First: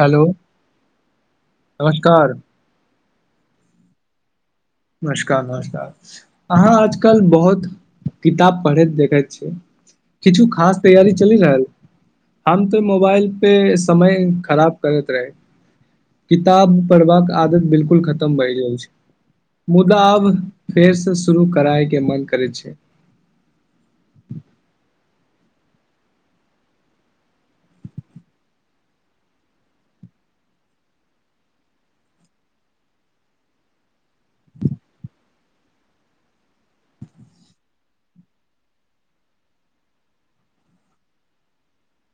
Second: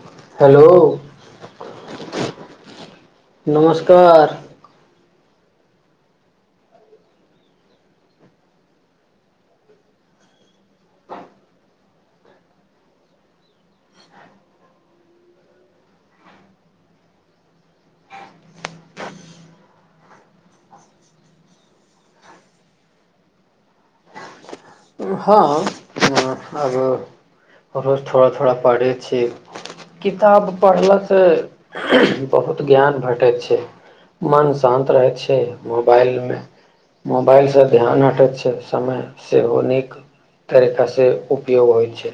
Hello नमस्कार नमस्कार नमस्कार नमस्कार अहाँ आजकल बहुत किताब पढ़ैत देखैत छी किछु खास तैयारी चलि रहल हम तऽ मोबाइलपे समय खराब करैत रही किताब पढ़बाक आदत बिलकुल खतम भए गेल छै मुदा आब फेरसँ शुरू कराय के मन करै छै हँ आब रोज थोड़ा थोड़ा पढ़ै छी किताब पढ़लासँ बहुत ज्ञान भेटै छै मन शान्त रहै छै मोबाइलमे मोबाइलसँ ध्यान हटै छै समय सेहो नीक तरीकां से उयोग होइ छै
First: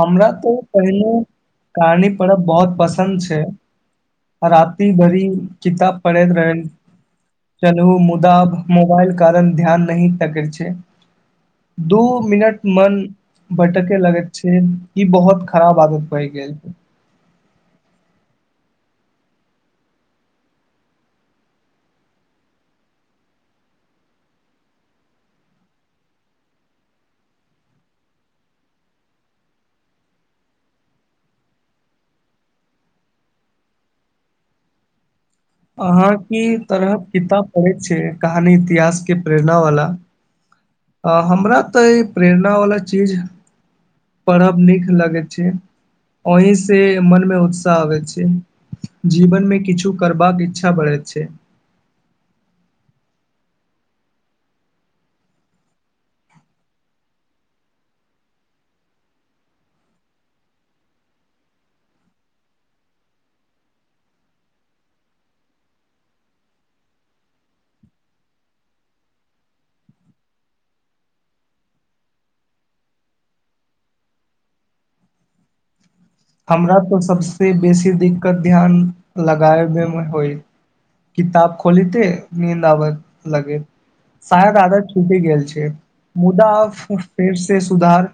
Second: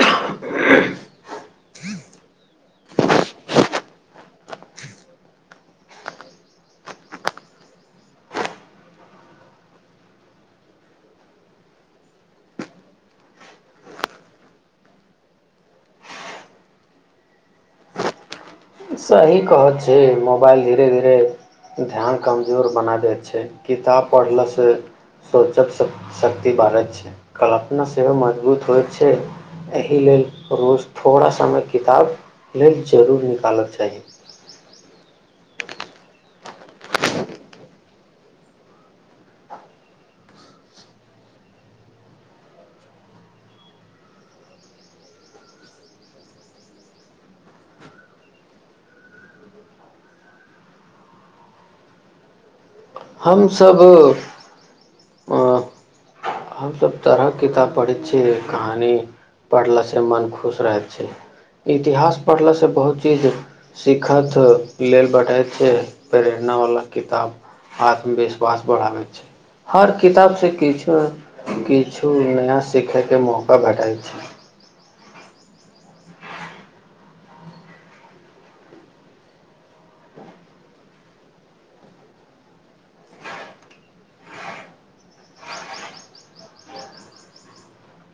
हमरा तऽ पहिले कहानी पढ़ब बहुत पसन्द छै राति भरि किताब पढ़ैत रहै चलू मुदा मोबाइल कारण ध्यान नही टकैत छै दू मिनट मन भटेके लगैत छै ई बहुत खराब आदत भए गेल सही कहैत छी मोबाइल धीरे धीरे ध्यान कमजोर बनाबैत छै किताब पढ़लासँ सोचक शक्ति बढ़ैत छै कल्पना सेहो मजबूत होइत छै एहि लेल रोज थोड़ा समय किताब लेल जरूर निकालत चाहि अहाँ की तरह किताब पढ़ै छी कहानी इतिहास के प्रेरणा वाला आ हमरा तऽ प्रेरण वालला चीज पढ़ब नीक लगै छै ओहिसे मनमे उत्साह आबै छै जीवनमे किछु करबाक इच्छा बढ़ै छै हमसभ हमसभ तरहक किताब पढ़ैत छियै कहानी पढ़लाासँ मन खुश रहैत छै इतिहास पढ़लाासँ बहुत चीज सिखत लेल बैठत छी प्रेरणा वला किताब आत्मविश्वास बढ़ाबैत छै हर किताबसँ किछु किछु नया सीखयके मौका भेटाइत छै हमरा तऽ सबसे बेसी दिक्कत ध्यान लगाबे मे होइ किताब खोलिते नीद आबय लगे शायद आदत छूटि गेल छै मुदा फेर से सुधार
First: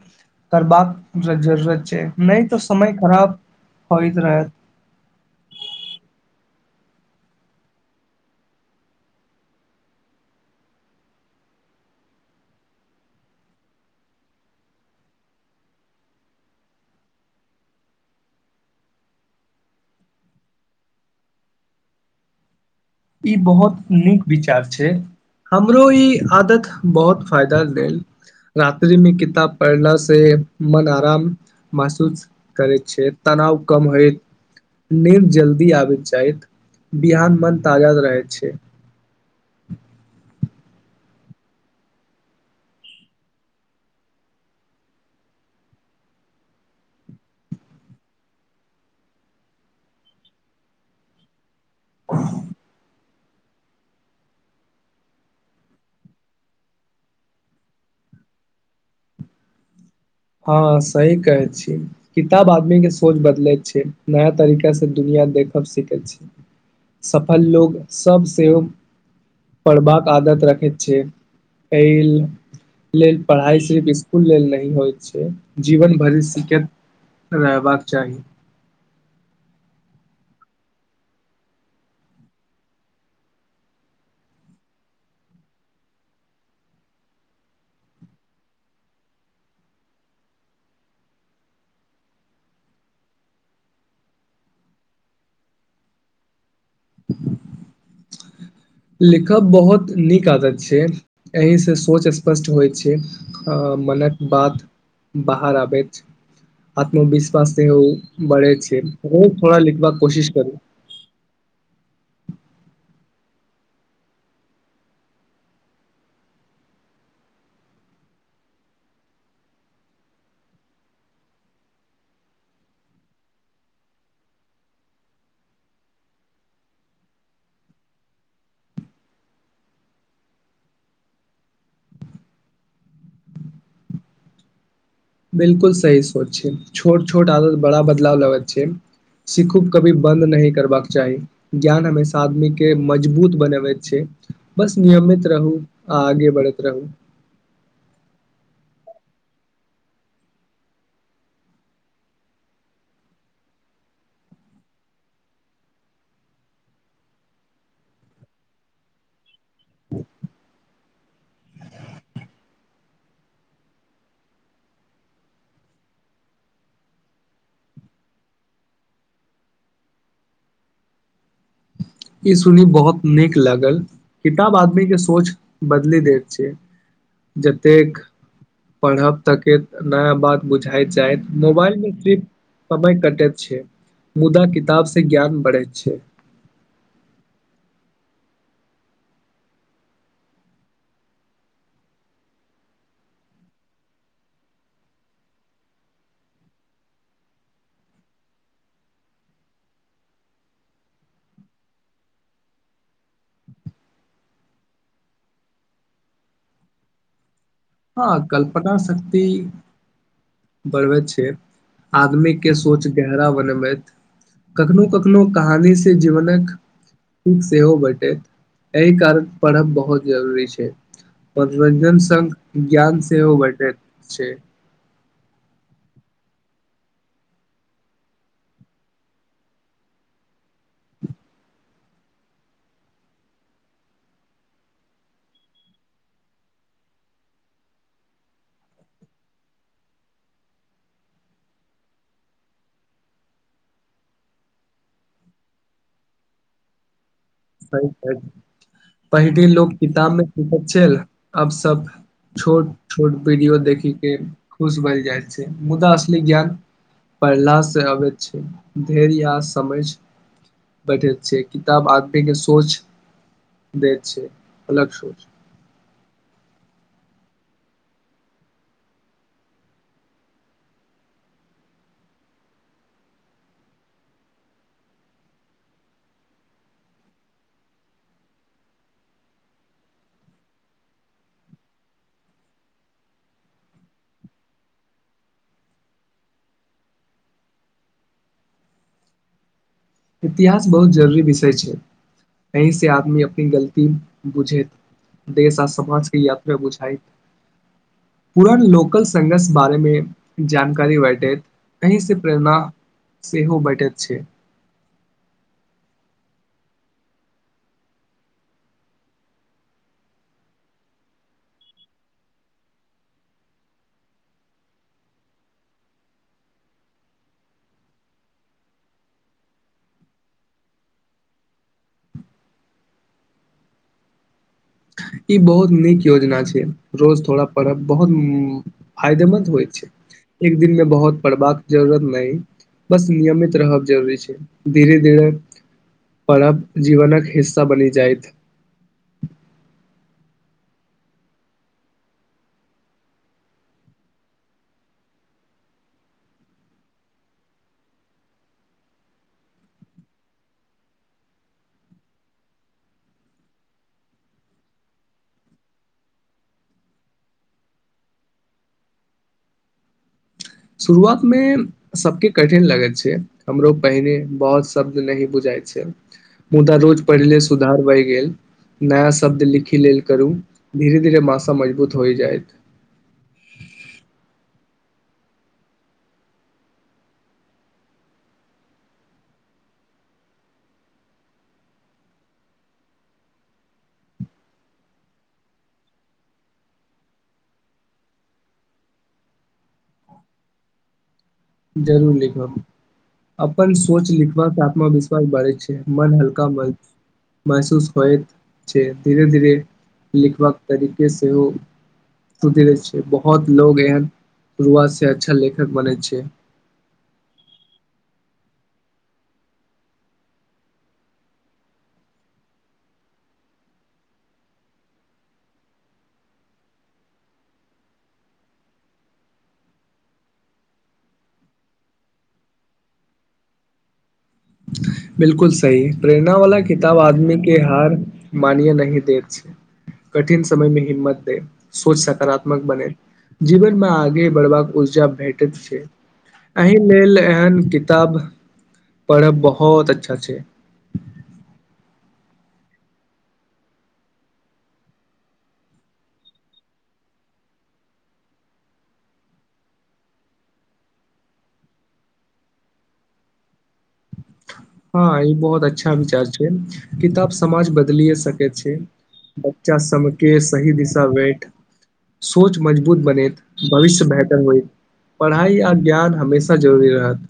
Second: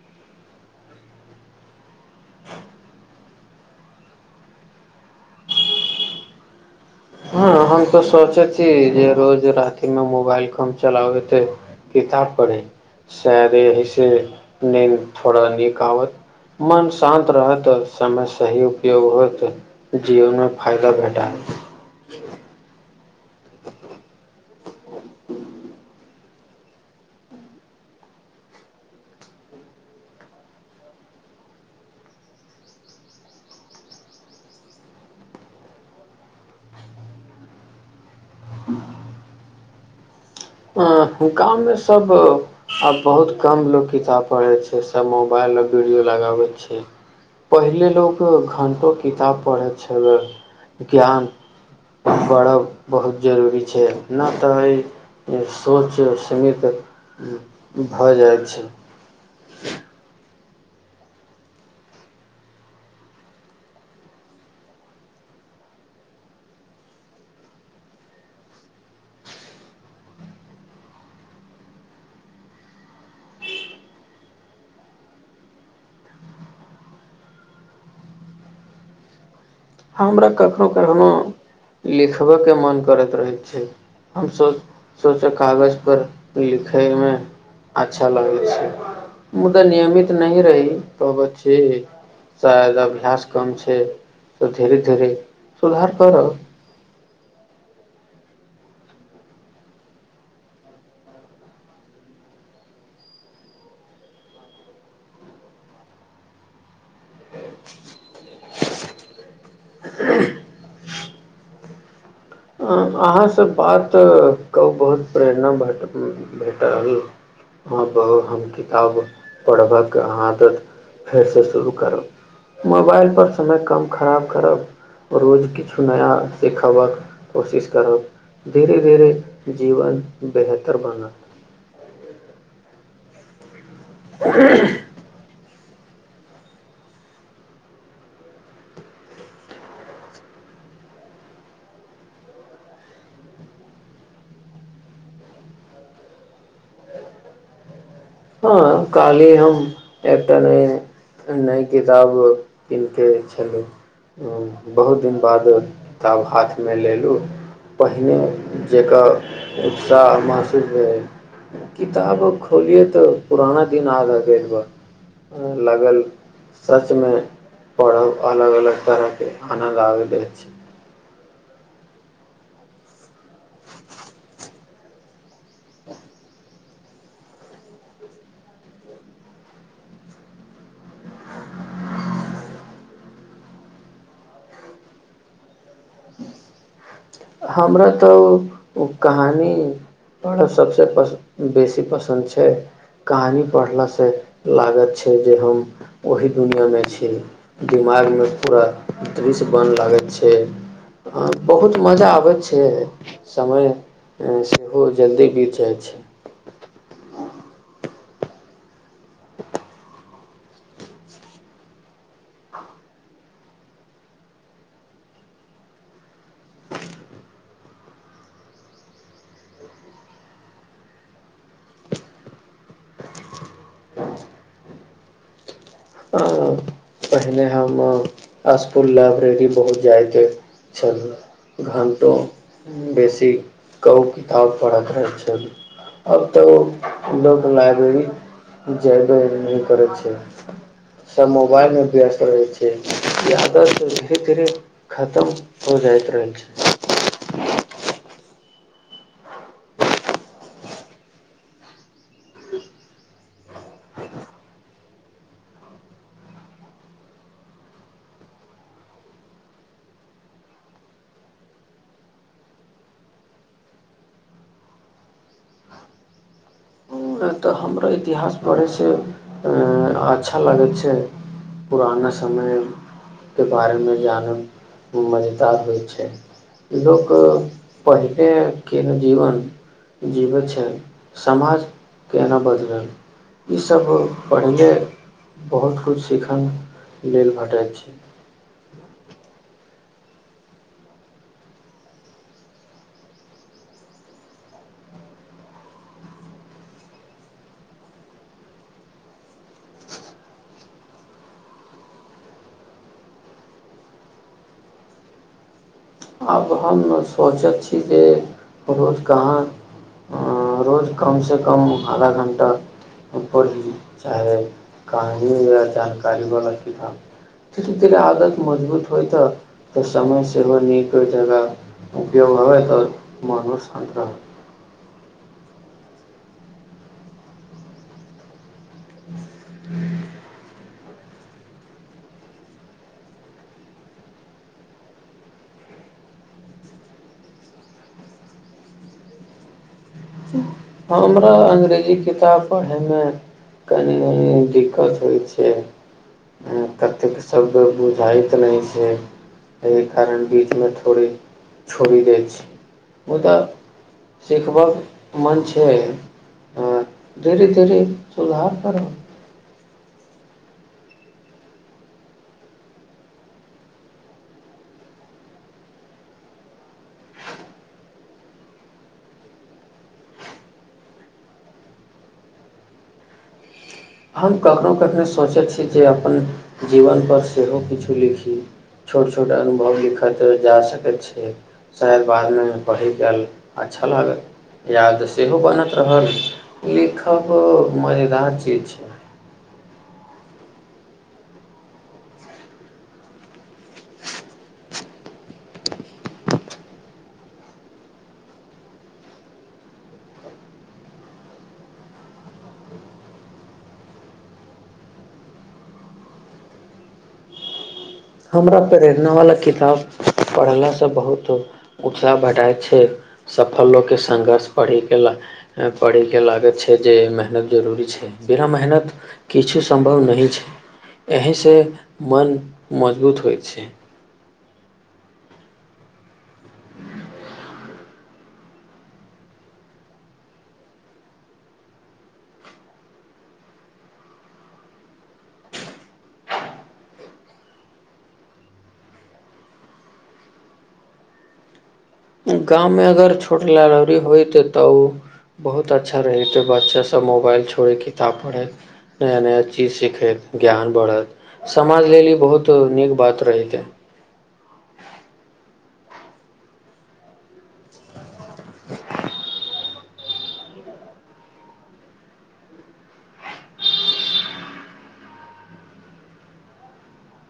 करबाक जरूरत छै नहि तऽ समय खराब होइत रहत हँ हम त सोचै छी जे रोज रातिमे मोबाइल कम चलाबैत किताब पढ़ी शायद एहिसँ नीद थोड़ा नीक आबत मन शान्त रहत समय सही उपयोग होत जीवनमे फायदा भेटात ई बहुत नीक विचार छै हमरो ई आदत बहुत फायदा लेल रात्रि मे किताब पढ़ला से मन आराम महसूस करैत छै तनाव कम होयत नींद जल्दी आबैत जाइत बिहान मन ताजा रहै छै हँ गाममे सभ आ बहुत कम लोक किताब पढ़ै छै सभ मोबाइल आ वीडियो लगाबै छै पहिले लोक घण्टो किताब पढ़ै छैले ज्ञान बड़ बहुत जरूरी छै न तऽ ई सोच सीमित भऽ जाइ छै हँ सही कहै छी किताब आदमी के सोच बदलैत छै नया तरीका से दुनिया देखब सीखे छै सफल लोग सब सेहो पढ़बाक आदत रखैत छै एहि लेल पढ़ाई सिर्फ स्कुल लेल नही होइ छै जीवन भरि सीखैत रहबाक चाहि हमरा कखनोहु कखनोहु लिखबयके मोन करैत रहैत छै हम सो सोचऽ कागजपर लिखयमे अच्छा लगै छै मुदा नियमित नहि रही पबैत छी शायद अभ्यास कम छै तऽ धीरे धीरे सुधार करब लिखब बहुत नीक आदत छै एहिसँ सोच स्पष्ट होइ छै मनक बात बाहर आबैत छै आत्मविश्वास सेहो बढ़ै छै रोज थोड़ा लिखबाक कोशिश करू अं अहाँसँ बात क बहुत प्रेरणा भेट भेटल हँ हम किताब पढ़बक आदत फेरसँ शुरू करब मोबाइलपर समय कम खराब करब रोज किछु नया सिखबक कोशिश करब धीरे धीरे जीवन बेहतर बनत [inaudible] बिल्कुल सही सोच छै छोट छोट आदत बड़ा बदलाव लाबैत छै सिखू कभी बन्द नहि करबाक चाही ज्ञान हमेशा आदमीके मजबूत बनबैत छै बस नियमित रहू आ आगे बढ़ैत रहू हँ काल्हि हम एकटा नहि नय किताब कीन कऽ छलहुँ बहुत दिन बाद किताब हाथमे लेलहुँ पहिने जकर उत्साह महसूस भेल किताब खोलियै तऽ पुराना दिन आगाँ देखब लागल सचमे पढ़ब अलग अलग तरहके आनन्द आबैत अछि ई सुनी बहुत नीक लागल किताब आदमीक के सोच बदली दैत छै जतेक पढ़ब तके नया बात बुझाइत जाय मोबाइलमे सिर्फ समय कटैत छै मुदा किताब से ज्ञान बढ़ैत छै हमरा तऽ कहानी बड़ा सभसँ पसन्द बेसी पसन्द छै कहानी पढ़लासँ लागत छै जे हम ओही दुनिआँमे छी दिमागमे पूरा दृश्य बन लागैत छै बहुत मजा आब छै समय सेहो जल्दी बित जाइ छै हँ कल्पना शक्ति बढ़बैत छै आदमीके सोच गहरा बनबैत कखनो कखनो कहानी से जीवनक ठीक सेहो बेटैत एहि कारण पढ़ब बहुत जरूरी छै मनोरञजन संग ज्ञान सेहो भेटैत छै हँ, पहिने हम स्कूल लाइब्रेरी बहुत जाइत छलहूँ घणटो बेसी क किताब पढ़ैत रहै छलहुँ अब तऽ लोक लाइब्रेरी जेबे नहि करै छै सब मोबाइलमे व्यस्त रहै छै ई आदत धीरे धीरे खतम हो जाइत रहै छै पहिले लोक किताब मे सीखैत छल अब सब छोट छोट वीडियो देखी के खुश भए जाइत छै मुदा असली ज्ञान पढ़ला से अबैत छै धैर्य या समझ बैठैत छै किताब आ सोच देत छै अलग सोच छै तऽ हमर इतिहास बढ़ैसँ अच्छा लगै छै पुराना समयके बारेमे जानै मजेदार होइ छै लोक पहिलेके ने जीवन जीबै छै समाज। केना बदलल ईसभ पहिले बहुत किछ सिखन लेल भेटैत छै। इतिहास बहुत जरूरी विषय छै एहिीसँ आदमी अपनी गलती बुझैत देश आ समाजके यात्रा बुझाइत पुरान लोकल संघर्ष बारेमे जानकारी बँटैत एहिीसँ प्रेरणा सेहो बेटैत छै। आब हम सोचैत छी जे रोज कहाँ रोज कमसँ कम आधा घण्टा पढ़ी चाहे कहानी या जानकारीवला किताब धीरे धीरे आदत मजबूत होइततऽ तऽ समय सेहो नीक ओ जगापिय भ तऽ मनष शान्त रह रह। [unintelligible] ई बहुत नीक योजना छै रोज थोड़ा पढ़ब बहुत फायदेमंन्द होइत छै एक दिन मे बहुत पढ़बाक जरूरत नहि बस नियमित रहब जरूरी छै धीरे धीरे पढ़ब जीवनक हिस्सा बनि जाय। हमरा अंग्रेजी किताब पढ़े मे कनि दिक्कत होइ छै कतेक सब बुझाइत नहि छै एहि कारण बीच मे थोड़े छोड़ि देय छी मुदा सिखब मन छै से अंय धीरे धीरे सुधार करब शुरुआतमे सबके कठिन लगैत छै हमरो पहिने बहुत शब्द नही बुझाइत छै मुदा रोज पढ़य लेल सुधार बढ़ि गेल नया शब्द लिखी लेल करू धीरे धीरे मशा मजबूत होय जायइत खने सोचैत छी जे अपन जीवन पर सेहो किछु लिखी छोट छोट अनुभव लिखैत जा सकैत छै शायद बादमे पढ़ैके अच्छा लागल याद सेहो बनत रहल लिखब मजेदार चीज छै जरूर लिखब अपन सोच लिखबा से आत्मविश्वास बढ़ै छै मन हल्का म महसूस होइत छै धीरे धीरे लिखबाक तरीके सेहो सुधरे छै बहुत लोग एहन शुरुआत से अच्छा लेखक बनै छै हमरा प्रेरणावला किताब पढ़लासँ बहुत उत्साह भेटाइत छै सफल लोकके सङ्घर्ष पढ़यके ला पढ़यके लागैत छै जे मेहनत जरूरी छै बिना मेहनत किछु सम्भव नहि छै एहिसँ मन मजबूत होइत छै बिलकुल सही प्रेरणा वाला किताब आदमी के हार मानय नहि देैत छै कठिन समय मे हिम्मत दे सोच सकारात्मक बने जीवन मे आगे बढ़बाक ऊर्जा भेटैत छै एहि लेल एहन किताब पढ़ब बहुत बहुत अच्छा छै। गाँवमे अगर छोट लाइब्ररी होइत तऽ ओ बहुत अच्छा रहैत बच्चासभ मोबाइल छोड़ैत किताब पढ़ैत नया नया चीज सीखैत ज्ञान बढ़त समाज लेल ई बहुत नीक बात रहितै हँ ई बहुत अच्छा विचार छै किताब समाज बदलिए सकै छै बच्चा सभके सही दिशा बैठ सोच मजबूत बनेैत भविष्य बेहतर होय पढ़ाई आ ज्ञान हमेशा जरूरी रहत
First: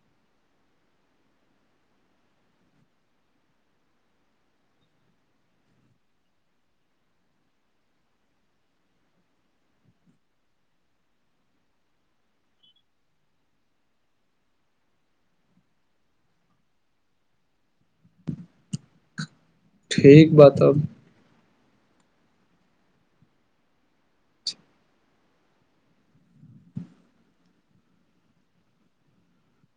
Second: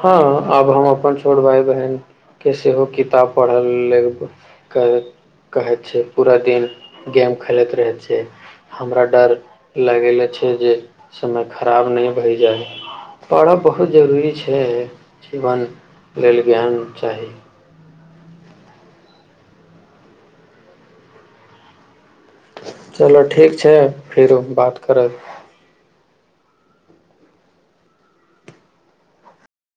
हँ आब हम अपन छोट भााय बहिनके सेहो किताब पढ़ लेब कहैत कहैत छै पूरा दिन गेम खेलैत रहैत छै हमरा डर लगेले छै जे समय खराब नहि भए जाय पढ़ब बहुत जरूरी छै से जीवन लेल ज्ञान चाही ठीक बात अब चलु ठीक छै फिर बात करब